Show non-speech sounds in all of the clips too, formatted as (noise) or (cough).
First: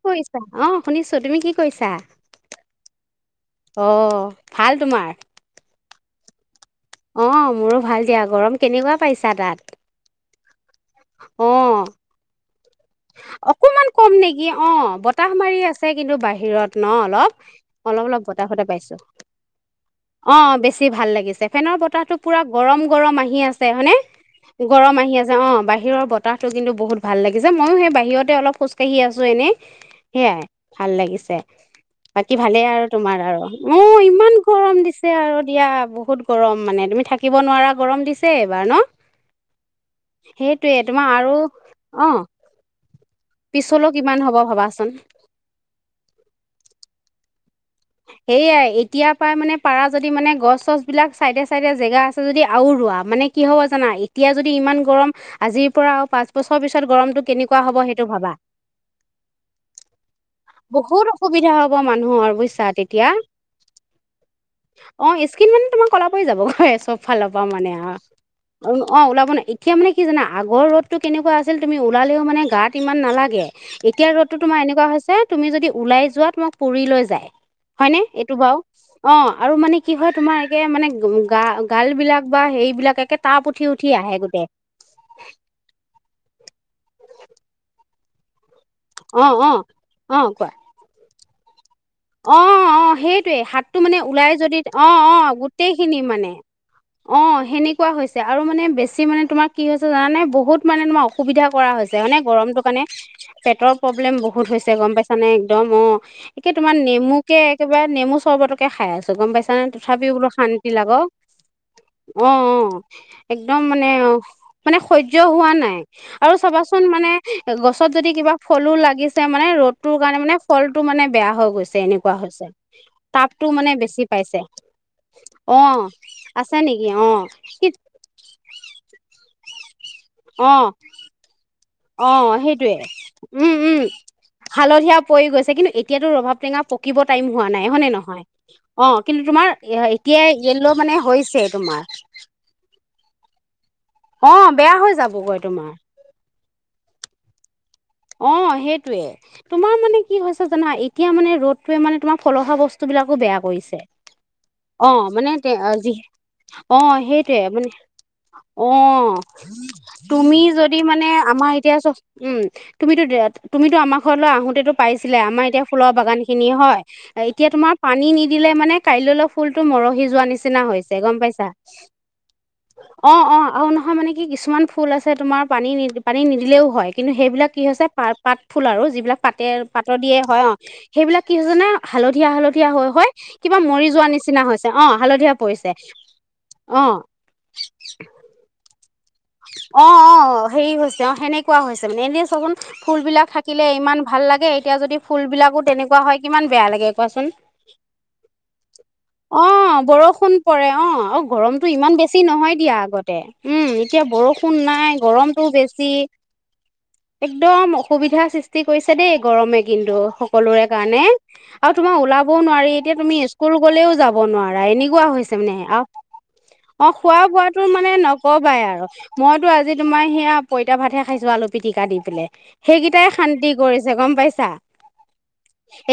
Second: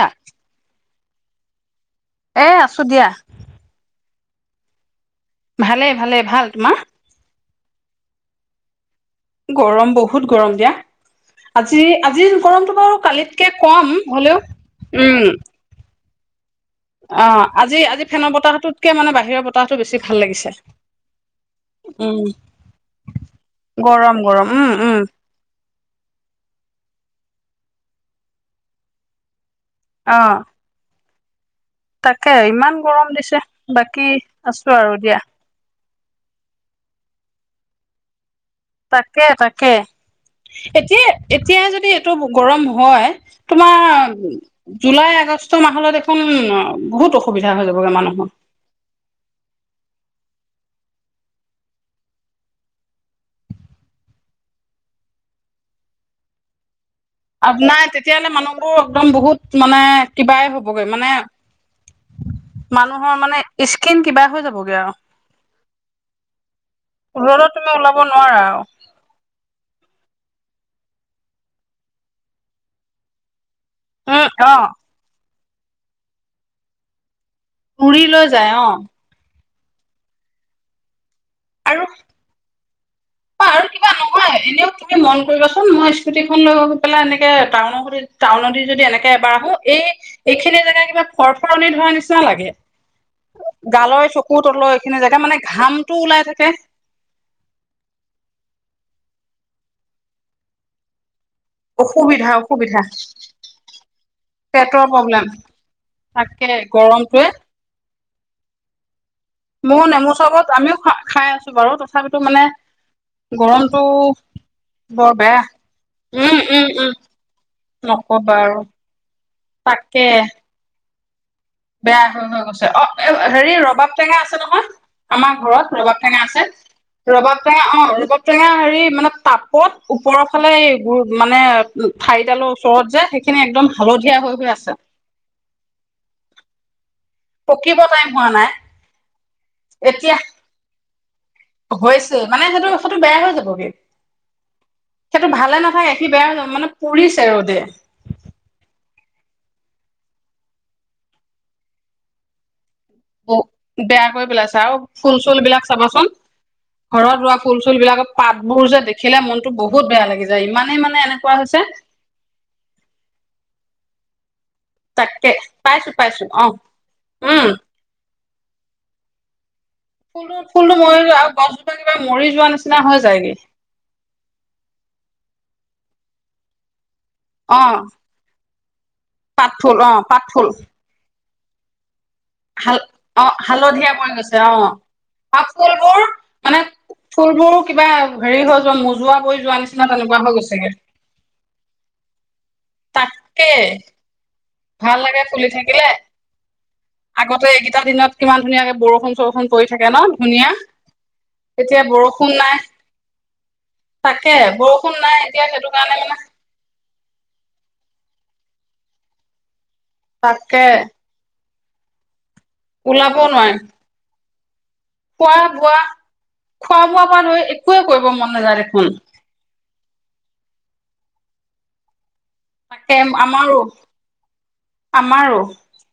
কি কৰিছা? অ- শুনিছোঁ, তুমি কি কৰিছা? এ আছো দিয়া। অ ভাল তোমাৰ? ভালে ভালে, ভাল তোমাৰ? অ মোৰো ভাল দিয়া, গৰম কেনেকুৱা- পাইছা তাত গৰম বহুত- গৰম দিয়া। অ আজি, আজিৰ গৰমটো বাৰু- কালিতকে অকমান কম হ'লেও নেকি অ উম বতাহ মাৰি আছে। আছে কিন্তু বাহিৰত- ন অ অলপ, আজি আজি অলপ-অলপ ফেনৰ বতাহতে বতাহটোতকে পাইছো। মানে বাহিৰৰ বতাহটো বেছি ভাল অ লাগিছে বেছি ভাল লাগিছে, ফেনৰ বতাহটো উম পোৰা গৰম গৰম আহি আছে হয়নে? গৰম উম গৰম উম আহি আছে অ বাহিৰৰ বতাহটো কিন্তু বহুত ভাল লাগিছে। যে ময়ো সেই বাহিৰতে অলপ খোজকাঢ়ি আছো এনেই। অ সেয়াই ভাল লাগিছে। তাকে বাকী ভালেই ইমান আৰু গৰম তোমাৰ? দিছে আৰু, অ', বাকী ইমান আছো গৰম দিছে, আৰু দিয়া বহুত গৰম মানে, তুমি থাকিব নোৱাৰা গৰম দিছ তাকে, তাকে, সেইটোয়ে তোমাৰ এতিয়াই, আৰু এতিয়াই যদি এইটো অ' গৰম হয় তোমাৰ পিছলৈও কিমান হ'ব ভাবাচোন জুলাই আগষ্ট মাহলৈ দেখোন বহুত অসুবিধা হৈ যাবগৈ মানুহৰ সেইয়াই এতিয়া পাই মানে পাৰা যদি মানে গছ-চছবিলাক চাইডে-চাইডে জেগা আছে যদি, আৰু ৰোৱা মানে, কি হ'ব, জানা? এতিয়া যদি ইমান গৰম, আজিৰ পৰা আৰু পাঁচ বছৰ পিছত গৰমটো আ, কেনেকুৱা হ'ব নাই সেইটো তেতিয়ালে ভাবা মানুহবোৰ একদম বহুত, মানে, কিবাই হ'বগৈ, মানে, মান তিয়া। অ স্কিন মানে তোমাৰ কলা পৰি যাবগে চব ফালৰ আৰু পৰা ৰ'দত তুমি মানে আ। ওলাব নোৱাৰা আৰু অন অ ওলাব নোৱাই এতিয়া নে কি, জানা? আগৰ ৰ'দতটো কেনেকুৱা আছিল? তুমি ওলালেও, মানে, গাত ইমান নালাগে। এতিয়া উম ৰ'দতো অ তোমাৰ এনেকুৱা হৈছে তুমি যদি ওলাই যোৱা তোমাক পুৰি লৈ যায়। হয়নে পুৰি লৈ এইটো যায় বাৰু অ'। আৰু মানে কি হয় তোমাৰ একে মানে আৰু গা-গালবিলাক বা হেৰিবিলাক একে তাপ উঠি আৰু উঠি কিবা আহে গোটেই নহয়এনেও তুমি মন কৰিবাচোন মই স্কুটিখন লৈ পেলাই, এনেকে, টাউনৰ (unintelligible) টাউনে দি যদি এনেকে অ এবাৰ অ আহোঁ, এই, অ কোৱা এইখিনি জেগা, কিবা ফৰ-ফৰণি ধৰা নিচিনা লাগে অ', অ' সেইটোৱেই হাতটো মানে গালৈ ওলাই চকুৰ যদি তলৰ এইখিনি অ', জেগা অ' মানে ঘামটো গোটেইখিনি, ওলাই মানে, থাকে অ', সেনেকুৱা হৈছে। আৰু মানে বেছি মানে তোমাৰ কি হৈছে, জানানে? বহুত, মানে, তোমাৰ সুবিধা কৰা হৈছে, মানে অসুবিধা গৰমটো অসুবিধা কাৰণে পেটৰ প্ৰব্লেম বহুত হৈছে পেটৰ গম পাইছা প্ৰব্লেম নে? একদম, অ', তাকে একে গৰমটোৱে নেমুকে একেবাৰে নেমু চৰ্বতকে খাই আছোঁ। গম পাইছা নে? ময়ো তথাপিও নেমু বোলো, চৰবত শান্তি আমিও খা লাগক খাই আছো বাৰু তথাপিতো অ', মানে অ' একদম গৰমটো মানে অ', মানে, বৰ সহ্য বেয়া হোৱা নাই আৰু উম উম চাবাচোন, উম মানে, গছত যদি কিবা নকবা আৰু ফলো লাগিছে, মানে, ৰ'দটোৰ তাকে কাৰণে মানে ফলটো মানে বেয়া হওগ বেয়া হৈ-হৈ গৈছে অ', হেৰি, মানে ৰবাব বেছি টেঙা পাইছে আছে নহয়, আমাৰ অ ঘৰত ৰবাব টেঙা আছে নেকি অ ৰবাব টেঙা, কি অ', ৰবাব টেঙা হেৰি মানে তাপ ক'ত? ওপৰৰ ফালে, অ মানে, অ ঠাৰিডালৰ সেইটোৱে ওচৰত যে, সেইখিনি উম একদম উম হালধীয়া হৈ গৈ আছে। হালধীয়া পৰি গৈছে কিন্তু এতিয়াতো ৰবাব টেঙা পকিব টাইম হোৱা নাই, পকিব হয় নে টাইম নহয়, হোৱা নাই অ'। কিন্তু তোমাৰ এতিয়া এতিয়াই ইয়েল' মানে হৈছে, তোমাৰ হৈছে মানে সেইটো সেইটো বেয়া হৈ যাবগে অ', বেয়া হৈ সেইটো যাবগৈ ভালে তোমাৰ। নাথাকে সি বেয়া হৈ যাব মানে পুৰিছে ৰ'দে। অ', সেইটোয়ে। তোমাৰ মানে কি হৈছে জানা, এতিয়া মানে ৰ'দটোৱে মানে তোমাৰ ফলসা বস্তু বস্তু বিলাকো বেয়া কৰিছে। কৰি পেলাইছে আৰু ‌ অ', ফুল মানে চুল তে বিলাক এ যি চাবাচোন অ', ঘৰত ৰোৱা সেইটোৱেই। ফুল মানে, চুল বিলাকৰ পাতবোৰ যে অ', দেখিলে মনতো বহুত বেয়া লাগি তুমি যায় যদি ইমানেই মানে এনেকুৱা আমাৰ হৈছে এতিয়া চ উম (inaudible) তুমিতো আমাৰ ঘৰলৈ আহো টো পাইছিলে। তাকে আমাৰ এতিয়া পাইছো ফুলৰ বাগান পাইছো খিনি অ হয়। এতিয়া উম তোমাৰ পানী নি দিলে, মানে কাইলৈলৈ ফুল (inaudible) মৰহি যোৱা ফুলটো নিচিনা ফুলটো হৈছে, মৰি গম যোৱা আৰু পাইছা। গছজোপা কিবা মৰি যোৱা নিচিনা হৈ অ', যায়গে অ'। আৰু নহয় মানে কি কিছুমান ফুল আছে তোমাৰ পানী নি পানী নিদিলেও হয়। কিন্তু কি অ হৈছে পাত ফুল আৰু। যিবিলাক পাত পাতেৰ ফুল অ পাতৰ দিয়ে পাত হয়। ফুল অ', সেইবিলাক কিছেন হাল অ হালধীয়া যোৱা পৰি গৈছে নিচিনা অ হৈছে হালধীয়া আৰু পৰিছে ফুলবোৰ মানে অ ফুলবোৰো কিবা হেৰি হৈ যোৱা মোৰ অ', অ' হেৰি হৈছে অ'সেনেকুৱা হৈছে, মানে এনে চাচুন ফুল বিলাক তাকে থাকিলে ইমান ভাল লাগে। এতিয়া যদি ভাল লাগে ফুল ফুলি বিলাকো থাকিলে তেনেকুৱা হয় কিমান বেয়া লাগে কোৱাচোন? আগতে এইকেইটা দিনত কিমান ধুনীয়াকে বৰষুণ চৰষুণ পৰি অ', থাকে ন বৰষুণ ধুনীয়া পৰে অ'। আৰু গৰমতু এতিয়া ইমান বেছি বৰষুণ নহয় নাই দিয়া আগতে। উম এতিয়া তাকে বৰষুণ নাই গৰমটো এতিয়া। সেইটো বেছি কাৰণে মানে একদম অসুবিধা সৃষ্টি কৰিছে দেই গৰমে। কিন্তু সকলোৰে তাকে কাৰণে আৰু তোমাৰ উলা কবৌ নোৱাৰি। এতিয়া ওলাব তুমি নোৱাৰি স্কুল গলেও যা (unintelligible) খোৱা বোৱা খোৱা বোৱা পৰা লৈ বোৱাতো একোৱে মানে কৰিব মন নাযায় নকবাই আৰু দেখোন মইতো আজি তোমাৰ সেয়া পইতা ভাতহে খাইছোৱা আলু পিটিকা দি পেলে। তাকে সেইকেইটাই অশান্তি আমাৰো কৰিছে, গম পাইছা? আমাৰো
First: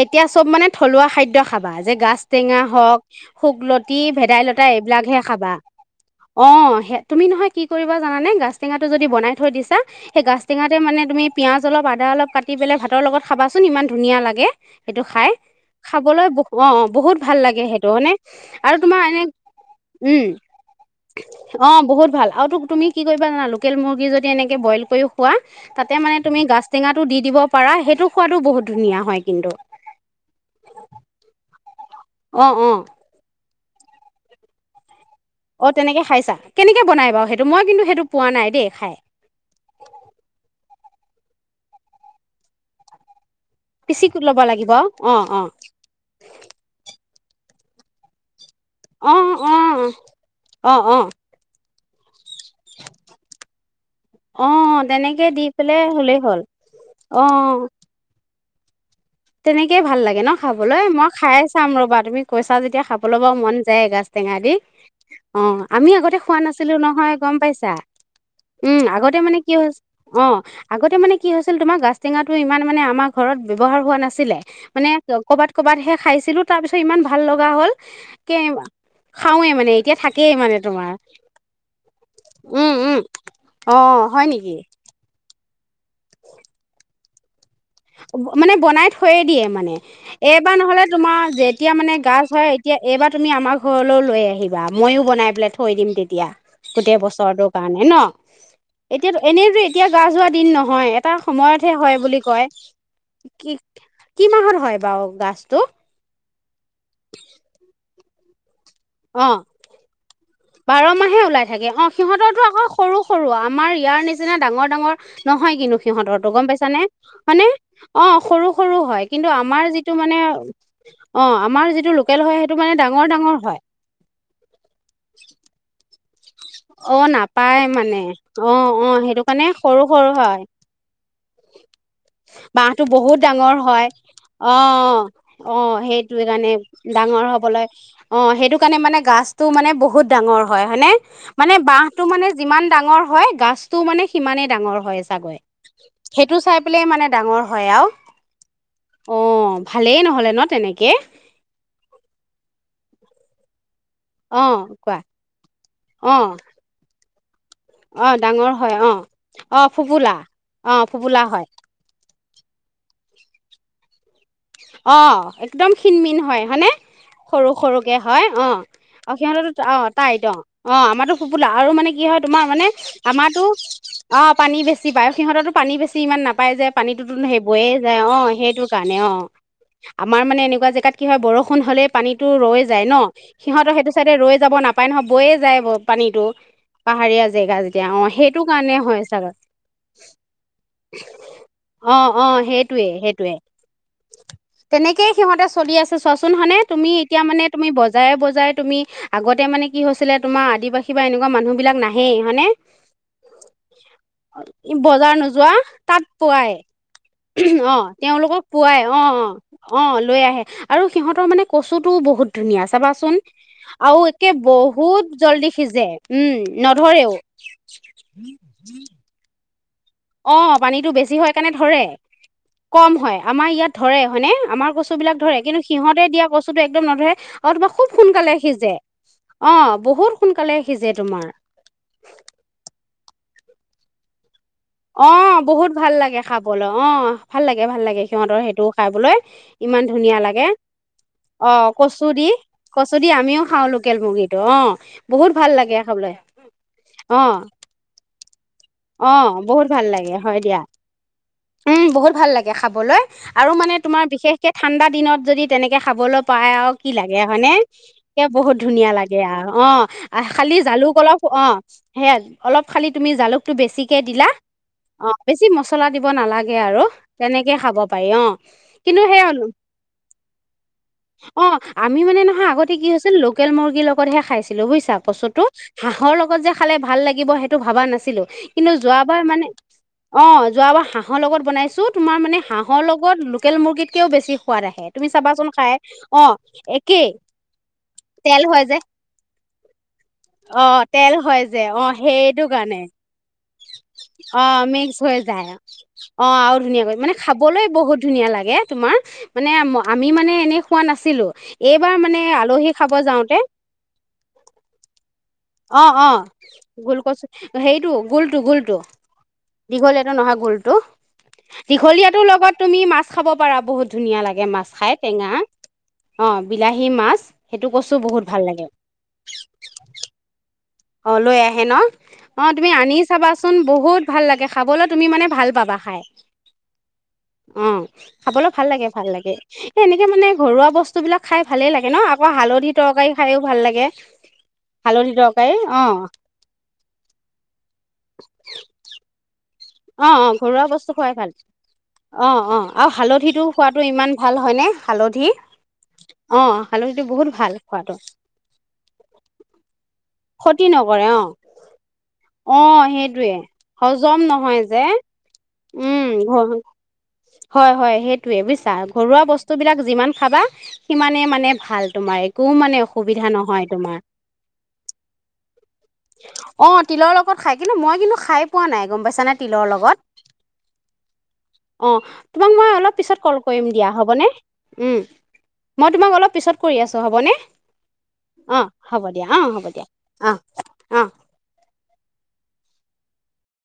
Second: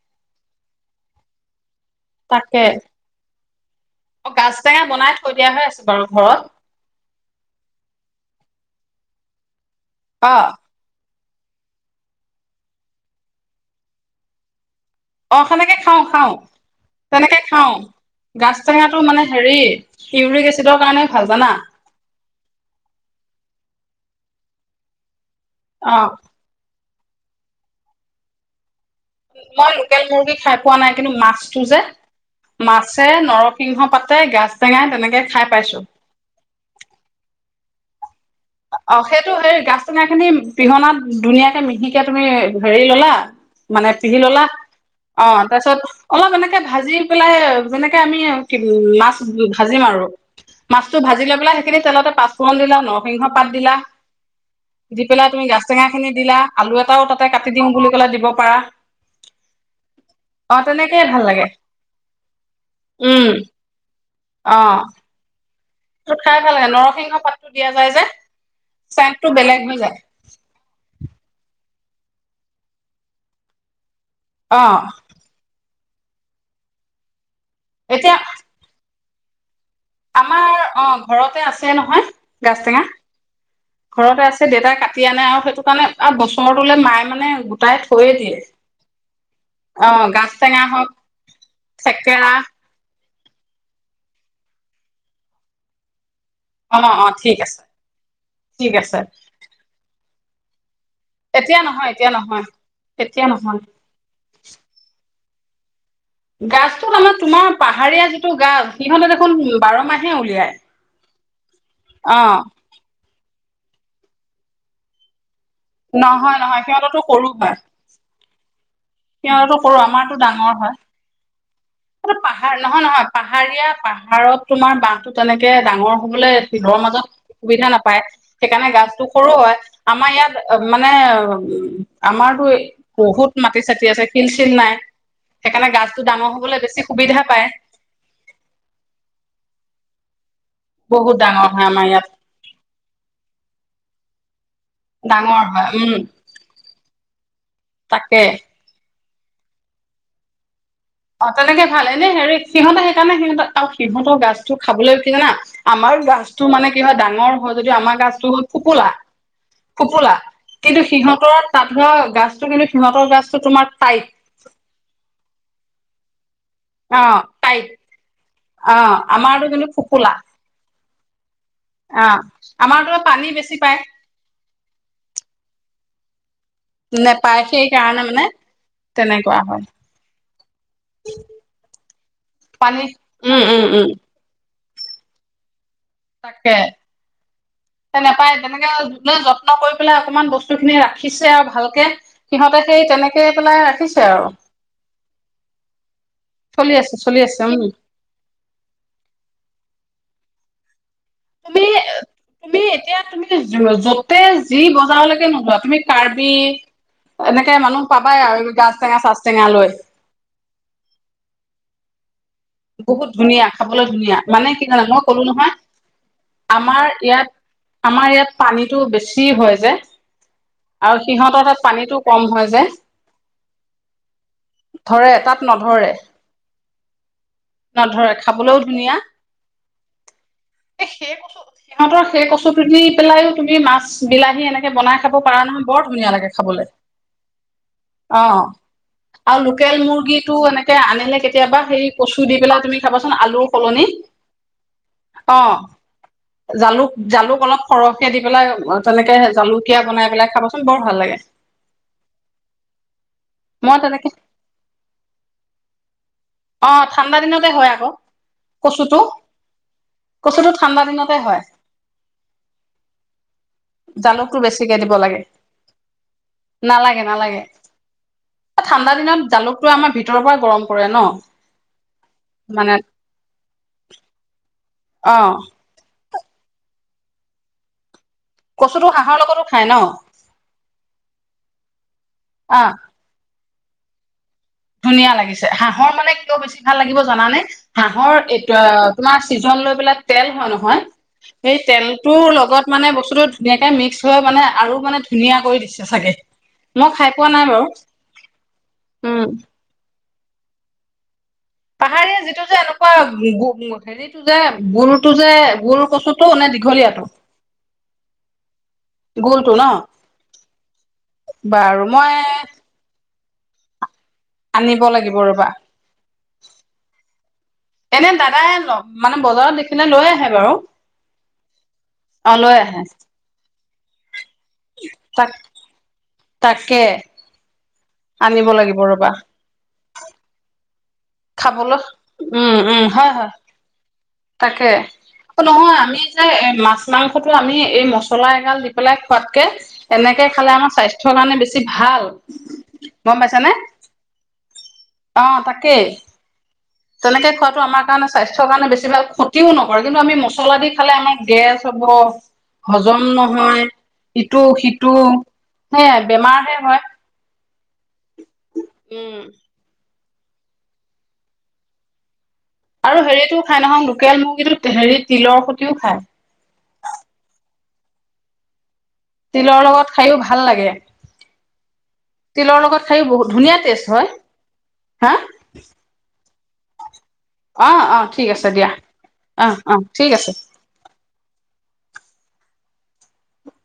এতি এতিয়া চব মানে থলুৱা খাদ্য খাবা। যে গাছ টেঙা তাকে হওক শুগ্লত (inaudible) অ গাজ ভেদাইলতা টেঙা বনাই এইবিলাকহে থৈ দিয়া খাবা। হৈ আছে বাৰু ঘৰত অ', সে তুমি নহয় (unintelligible) জানানে? গাজ টেঙাটো যদি বনাই থৈ দিছা সেই অ গাজ টেঙাতে মানে তুমি পিয়াঁজ অলপ, আদা অলপ কাটি পেলাই ভাতৰ লগত খাবাচোন ইমান ধুনীয়া লাগে। সেইটো খায়। অ সেনেকে খাওঁ খাবলৈ খাওঁ বহু অ', অ'। বহুত ভাল তেনেকে লাগে খাওঁ সেইটো, হয়নে? গাজ আৰু টেঙাটো তোমাৰ মানে এনে হেৰি উম। ইউৰিক এচিডৰ কাৰণে ভাল জানা অ', বহুত ভাল। তুমি কি কৰিবা জানা? লোকেল মুৰ্গী যদি এনেকে বইল কৰি খোৱা, তাতে অ মানে, তুমি গাছ টেঙাত টো দি দিব পাৰা, সেইটো সোৱাদো বহুত ধুনীয়া হয় কিন্তু মই লোকেল মুৰ্গী খাই পোৱা নাই, কিন্তু মাছটো যে। অঁ অঁ মাছে ন নৰসিংহ পাতে, গাছ টেঙাই, তেনেকে খাই অ' পাইছো তেনেকে খাইছা। কেনেকে বনাই বাৰু সেইটো মই কিন্তু সেইটো। পোৱা নাই দেই খাই অ', সেইটো, সেই গাছ -টেঙাখিনি পিহনাত ধুনীয়াকে -মিহিকে তুমি, হেৰি ল'লা। মানে পিচি পিহি ল'ব ল'লা, লাগিব অঁ অঁ অ', তাৰপিছত অলপ এনেকে ভাজি পেলাই যেনেকে আমি মাছ অঁ অঁ ভাজিম অঁ আৰু, অ', মাছটো অ', ভাজি লৈ পেলাই খিনি তলতে পাচ কল দিলা ন পাত দিলা। অ', দি তেনেকে পেলাই তুমি গাজ পেলাই টেঙা খিনি হ'লেই দিলা, হ'ল আলু এটাও তাতে কাটি দিও অ', বুলি ক'লে দিব পাৰা। তেনেকেই ভাল লাগে ন অ খাবলৈ, তেনেকেই মই ভাল খাই লাগে চাম ৰ'বা তুমি কৈছা যেতিয়া খাবলৈ উম বাৰু মন যায়ে গাজ। তেঙাদি, অ অ'। আমি আগতে খোৱা খাই ভাল লাগে নাছিলো নহয় নৰসিংহ গম পাতটো পাইছা। দিয়া যায় যে উম আগতে চেণ্টটো মানে কি বেলেগ হৈ যায় অ', আগতে মানে কি হৈছিল তোমাৰ গা গাছটেঙাটো ইমান মানে আমাৰ ঘৰত ব্যৱহাৰ হোৱা না ছিলে অ মানে কবাত-কবাতহে খাইছিলো তাৰ পিছত ইমান ভাল লগ বা হ'ল এতিয়া কেম খাওঁৱে মানেই আমাৰ, অ', ঘৰতে আছে নহয় গাজ উম, টেঙা, উম, অ', হয় ঘৰতে আছে নেকি? দেউতা কাটি আনে আউ সেইটো কাৰণে বছৰটো মায়ে মানে গোটাই থৈয়ে দিয়ে মানে বনাই থৈয়ে দিয়ে মানে, অ গাজ এইবাৰ টেঙা নহলে হওক তোমাৰ যেতিয়া মানে গাজ থেকেৰা হয় এতিয়া এইবাৰ তুমি আমাৰ ঘৰলৈও লৈ আহিবা ময়ো বনাই পেলাই থৈ দিম তেতিয়া। অ গোটেই অ ঠিক বছৰটোৰ আছে কাৰণে ন? ঠিক আছে এতিয়াতো এনেইজে এতিয়া যোৱা-যোৱা দিন নহয়। এটা এতিয়া সময়তহে নহয় হয় এতিয়া বুলি কয়। নহয় এতিয়া নহয় কিক, কি মাহৰ হয় বাও? গাছটো গাছটোত আমাৰ তোমাৰ পাহাৰীয়া টো গাজ। সিহঁতে দেখোন অ', বাৰ মাহে উলিয়াই বাৰ মাহে ওলাই থাকে। অ', সিহঁতটো আকৌ সৰু সৰু আমাৰ ইয়াৰ নিচিনা ডাঙৰ ডাঙৰ নহয় কন্তু সিহঁতৰ তো নহয় গম নহয় পাইছা নে? সিহঁততো সৰু মানে হয় অ' সৰু সৰু হয়। কিন্তু সিহঁততো আমাৰ সৰু যিটো আমাৰতো মানে, ডাঙৰ হয় অ। আমাৰ যিটো এইটো লোকেল হয়, পাহাৰ সেইটো মানে নহয় নহয় ডাঙৰ ডাঙৰ হয়। পাহাৰীয়া পাহাৰত তোমাৰ বাহটো তেনেকে ডাঙৰ (unintelligible) শিলৰ অ মাজত সুবিধা মানে নাপায় অ সেইকাৰণে অ গাছতো সেইটো সৰু কাৰণে হয়। আমাৰ সৰু ইয়াত হয় মানে এ আমাৰতো বাঁহটো বহুত ডাঙৰ মাটি-চাটি হয় আছে শিল-চিল অ নাই। অ সেইকাৰণে গছতটো সেইটোৱে ডাঙৰ কাৰণে হ'বলৈ বে- ডাঙৰ হবলৈ, অ', সেইটো কাৰণে মানে গাজটো মানে বহুত ডাঙৰ হয়-হয়নে? বহুত ডাঙৰ হয় বাহ আমাৰ টো ইয়াত মানে যিমান ডাঙৰ হয়, গছতটো মানে সিমানে। ডাঙৰ হয় চাগৈ, ডাঙৰ হয় উম সেইটো চাই পেলাই মানে ডাঙৰ হয় আৰু তাকে অ, ভালেই নহলে ন তেনেক। অ তেনেকে ভাল এনে হেৰি সিহঁতেহে। সেইকাৰণে সিহঁতে আৰু। সিহঁতৰ অ গাছটো কোৱা খাবলৈ কি জানা, আমাৰ অ গাছটো মানে কি হয় ডা মৰম অ যদিও আমাৰ অ গাছটো ডাঙৰ হয় ফোপোলা অ ফোপোলা অ কিন্তু ফোপোলা হয় সিহঁতৰ তাপৰ গাছটো কিন্তু সিহতৰ গাছ (unintelligible) স তোমাক তাই অ, একদম খিণমিন হয়। হয়নে অ সৰু টাইট সৰুকে হয় অ অ আমাৰতো সিহঁতৰটো কিন্তু অ ফোপোলা টাইট অ অ আমাৰটো ফোপোলা আৰু মানে কি অ হয় তোমাৰ মানে আমাৰতো পানী আমাৰটো বেছি পায় অ পানী বেছি পায়। সিহঁতৰটো পানী বেছি ইমান নাপ পাই যে পানীটো তোন নেপায় সেই বৈয়ে যায় সেইকাৰণে অ, মানে সেইটো কাৰণে অ তেনেকুৱা হয় আমাৰ মানে কিবা জেগাত কি হয় বৰষুণ হলে পানীটো ৰৈ পানী যায় ন, উম উম সিহঁতৰ উম সেইটো চাইডে ৰৈ যাব নাপ উপায় নহয় বৈয়ে যায় বব তাকে। অ নেপায়, সেইটো তেনেকে কাৰণে হয় জে চাগৈ যত্ন কৰি পেলাই অকমান বস্তু খিনি ৰাখিছে আৰু ভালকে, অ অ সিহঁতে সেইটোৱে সেই তেনেকে সেইটোৱে পেলাই ৰাখিছে আৰু। তেনেকেই সিহঁতে চলি আছে চোৱাচোন হয়নে? চলি তুমি আছে চলি এতিয়া আছে মানে উম তুমি বজাৰে বজাৰে তুমি আগতে মানে কি হয় হৈছিলে তোমাৰ আদিবাসী বা এনেকুৱা মানুহ তুমি বিলাক এ নাহেই হয়নে তুমি এতিয়া তুমি য যতে যি বজাৰ বজাৰলৈকে নোযোৱা তুমি তাত কাৰ্বি পোৱাই এনেকে অ মানুহ পাবাই তেওঁলোকক আৰু গাছ পোৱাই টেঙা অ চাচ অ টেঙা লৈ অ লৈ আহে। আৰু সিহঁতৰ মানে কচুটোও বহুত ধুনীয়া বহুত চাবাচোন ধুনীয়া, খাবলৈ আৰু ধুনীয়া, একে মানে কি যানা মই বহুত ক'লো জল্দি নহয় সিজে উম আমাৰ নধৰেও ইয়াত আমাৰ ইয়াত পানীটো বেছি হয়। যে অ পানীটো আৰু বেছি হয় সিহঁতৰ কাৰণে তাত ধৰে। পানীটো কম হয় যে কম হয় আমাৰ ইয়াত ধৰে, হয়নে আমাৰ কচু বিলাক ধৰে, তাত কিন্তু নধৰে সিহতে দিয়া কচু টো তো একদম নধৰে। আৰু তোমাৰ খুব নধৰে সোনকালে খাবলৈও সিজে ধুনীয়া, অ বহুত সোনকালে সিজে এই সেই তোমাৰ কচু সিহঁতৰ সেই কচুটোদি পেলাও তুমি মাছ, বিলাহী এনেকে বনাই অ খাব পাৰা নহয় বহুত বৰ ভাল ধুনীয়া লাগে খাবলৈ অ ভাল লাগে ভাল লাগে সিহঁতৰ অ সেইটো খাবলৈ আৰু লোকেল ইমান ধুনীয়া মুৰ্গীটো লাগে অ কচুত ই দি পেলাই তুমি খাবাচোন আলুৰ সলনি, মুৰ্গীটো অ বহুত অ, ভাল লাগে খাবলৈ জালুক অ জালুক অলপ সৰহকে দি (unintelligible) অ বহুত জালুকীয়া ভাল বনাই লাগে পেলাই হয় দিয়া খাবাচোন বৰ ভাল লাগে উম বহুত অ অ', বহুত ভাল লাগে হয় দিয়া ও বহুত ভাল লাগে খাবলৈ আৰু মানে মই তোমাৰ তেনেকে বিশেষকে ঠাণ্ডা দিনত যদি তেনেকে খাবলৈ পাই অ আৰু কি ঠাণ্ডা লাগে দিনতে হয়নেে হয় আকৌ এ বহুত ধুনীয়া কচুটো লাগে আৰু অ কচুটো খালি ঠাণ্ডা জালুক দিনতে অলপ হয় অ সেয় অলপ খালি তুমি জালুক বেছিকে দিলা জালুকটো বেছিকে দিব অ', লাগে বেছি মছলা দিব নালাগে আৰু তেনেকে খাব পাৰি অ', ঠাণ্ডা কিন্তু সে দিনত হল জালুকটো আমাৰ ভিতৰৰ পৰা গৰম কৰে ন অ', আমি মানে নহয় আগতে মানে কি হৈছিল লোকেল মুৰ্গীৰ লগতহে খাইছো চোৱা অ পাছতো হাঁহৰ লগত (unintelligible) যে খালে ভাল লাগিব সেইটো ভাবা নাছিলোঁ কিন্তু কচুটো হাঁহৰ যোৱাবাৰ লগতো মানে খাই ন অ', যোৱাবাৰ হাঁহৰ লগত বনাইছো, তোমাৰ মানে অ হাঁহৰ লগত লোকেল মুৰ্গীকৈও বেছি সোৱাদ আহে তুমি ধুনীয়া লাগিছে চাবাচোন খাই হাঁহৰ মানে অ কিয় বেছি ভাল লাগিব একেই জানানে? হাঁহৰ তেল এইটো হয় যে তোমাৰ চিজন লৈ পেলাই তেল হয় অ নহয়, তেল হয় সেই যে অ তেলটোৰ সেইটো লগত কাৰণে মানে বস্তুটো ধুনীয়াকে মিক্স হৈ মানে অ', আৰু মিক্স মানে হৈ ধুনীয়া যায় কৰি দিছে চাগে অ, আৰু ধুনীয়াা মই খাই মানে পোৱা নাই খাবলৈ বাৰু বহুত ধুনীয়া লাগে তোমাৰ উম মানে আমি মানে এনেই খোৱা নাছিলোঁ, পাহাৰীয়া যিটো যে এনেকুৱা হেৰিটো যে বুুৰতটো যে গোল অ', অ', কচুটো নে দীঘলীয়াটো গোলকচ হেইটো গোলটো, গোলটো গোলটো ন দীঘলীয়াটো নহয় গোলটো বাৰু মই দীঘলীয়াটোৰ লগত তুমি মাছ খাব পাৰা বহুত ধুনীয়া লাগে মাছ আনিব খাই লাগিব টেঙা, ৰবা অ', বিলাহী মাছ সেইটো কছো এনে বহুত ভাল দাদাই লাগে। মানে বজাৰত দেখিলে লৈ আহে বাৰু অ, লৈ আহে ন অ', লৈ তুমি আহে আনি চাবাচোন। বহুত ভাল লাগে খাবলৈ তুমি মানে তাক ভাল পাবা খাই, তাকে অ খাবলৈ আনিব ভাল লাগিব লাগে, ভাল ৰবা লাগে, এ এনেকে মানে ঘৰুৱা বস্তু বস্তুবিলাক খাই ভালেই খাবলৈ লাগে ন আকৌ উম হালধি উম তৰকাৰী হয় হয় খায়ো ভাল লাগে, তাকে হালধি তৰকাৰী নহয়, অ', আমি যে এ মাছ মাংসতটো আমি এই মছলা এগাল দি পেলাই খোৱাতকে (unintelligible) অ', অ', খালে ঘৰুৱা আমাৰ বস্তু স্বাস্থ্যৰ খোৱাই ভাল। কাৰণে বেছি ভাল অ', অ', আৰু গম হালধিটো পাইছানে খোৱাতটো ইমান ভাল হয়নে? হালধি অ', তাকেই অ', হালধিটো বহুত তেনেকে ভাল খোৱাটো আমাৰ কাৰণে স্বাস্থ্্যৰ কাৰণে বেছি ভাল ক্ষতিও নকৰে কিন্তু আমি মছলা ক্ষতি দি খালে নকৰে আমাৰ অ', গেছ হ'ব, অ', হজম সেইটোৱে নহয়, হজম ইটো নহয় যে সিটো উম, সেয়াই বেমাৰহে হয়। হয়', হয়', সেইটোৱে বুজিছা উম ঘৰুৱা বস্তু বিলাক যিমান খাবা, সিমানে মানে ভাল তোমাৰ একো মানে আৰু অসুবিধা হেৰিতো খাই নহয়, তোমাৰ লোকেল মুৰ্গীটো হেৰি, তিলৰ সতিও অঁ খায়। তিলৰ লগত খাই কিন্তু মই কিন্তু খাই পোৱা নাই। গম পাইছা নে তিলৰ লগত? খায়ো ভাল লাগে অহ তোমাক তিলৰ মই লগত অলপ খায়ো পিছত বহুত কল ধুনীয়া কৰিম টেষ্ট দিয়া হব হয় নে? উম, হা মই তোমাক অলপ। পিছত কৰি আছো। অ অ ঠিক আছে দিয়া, হ'ব দিয়া অঁ অহ হ'ব অ। দিয়া ঠিক আছে। অঁ অঁ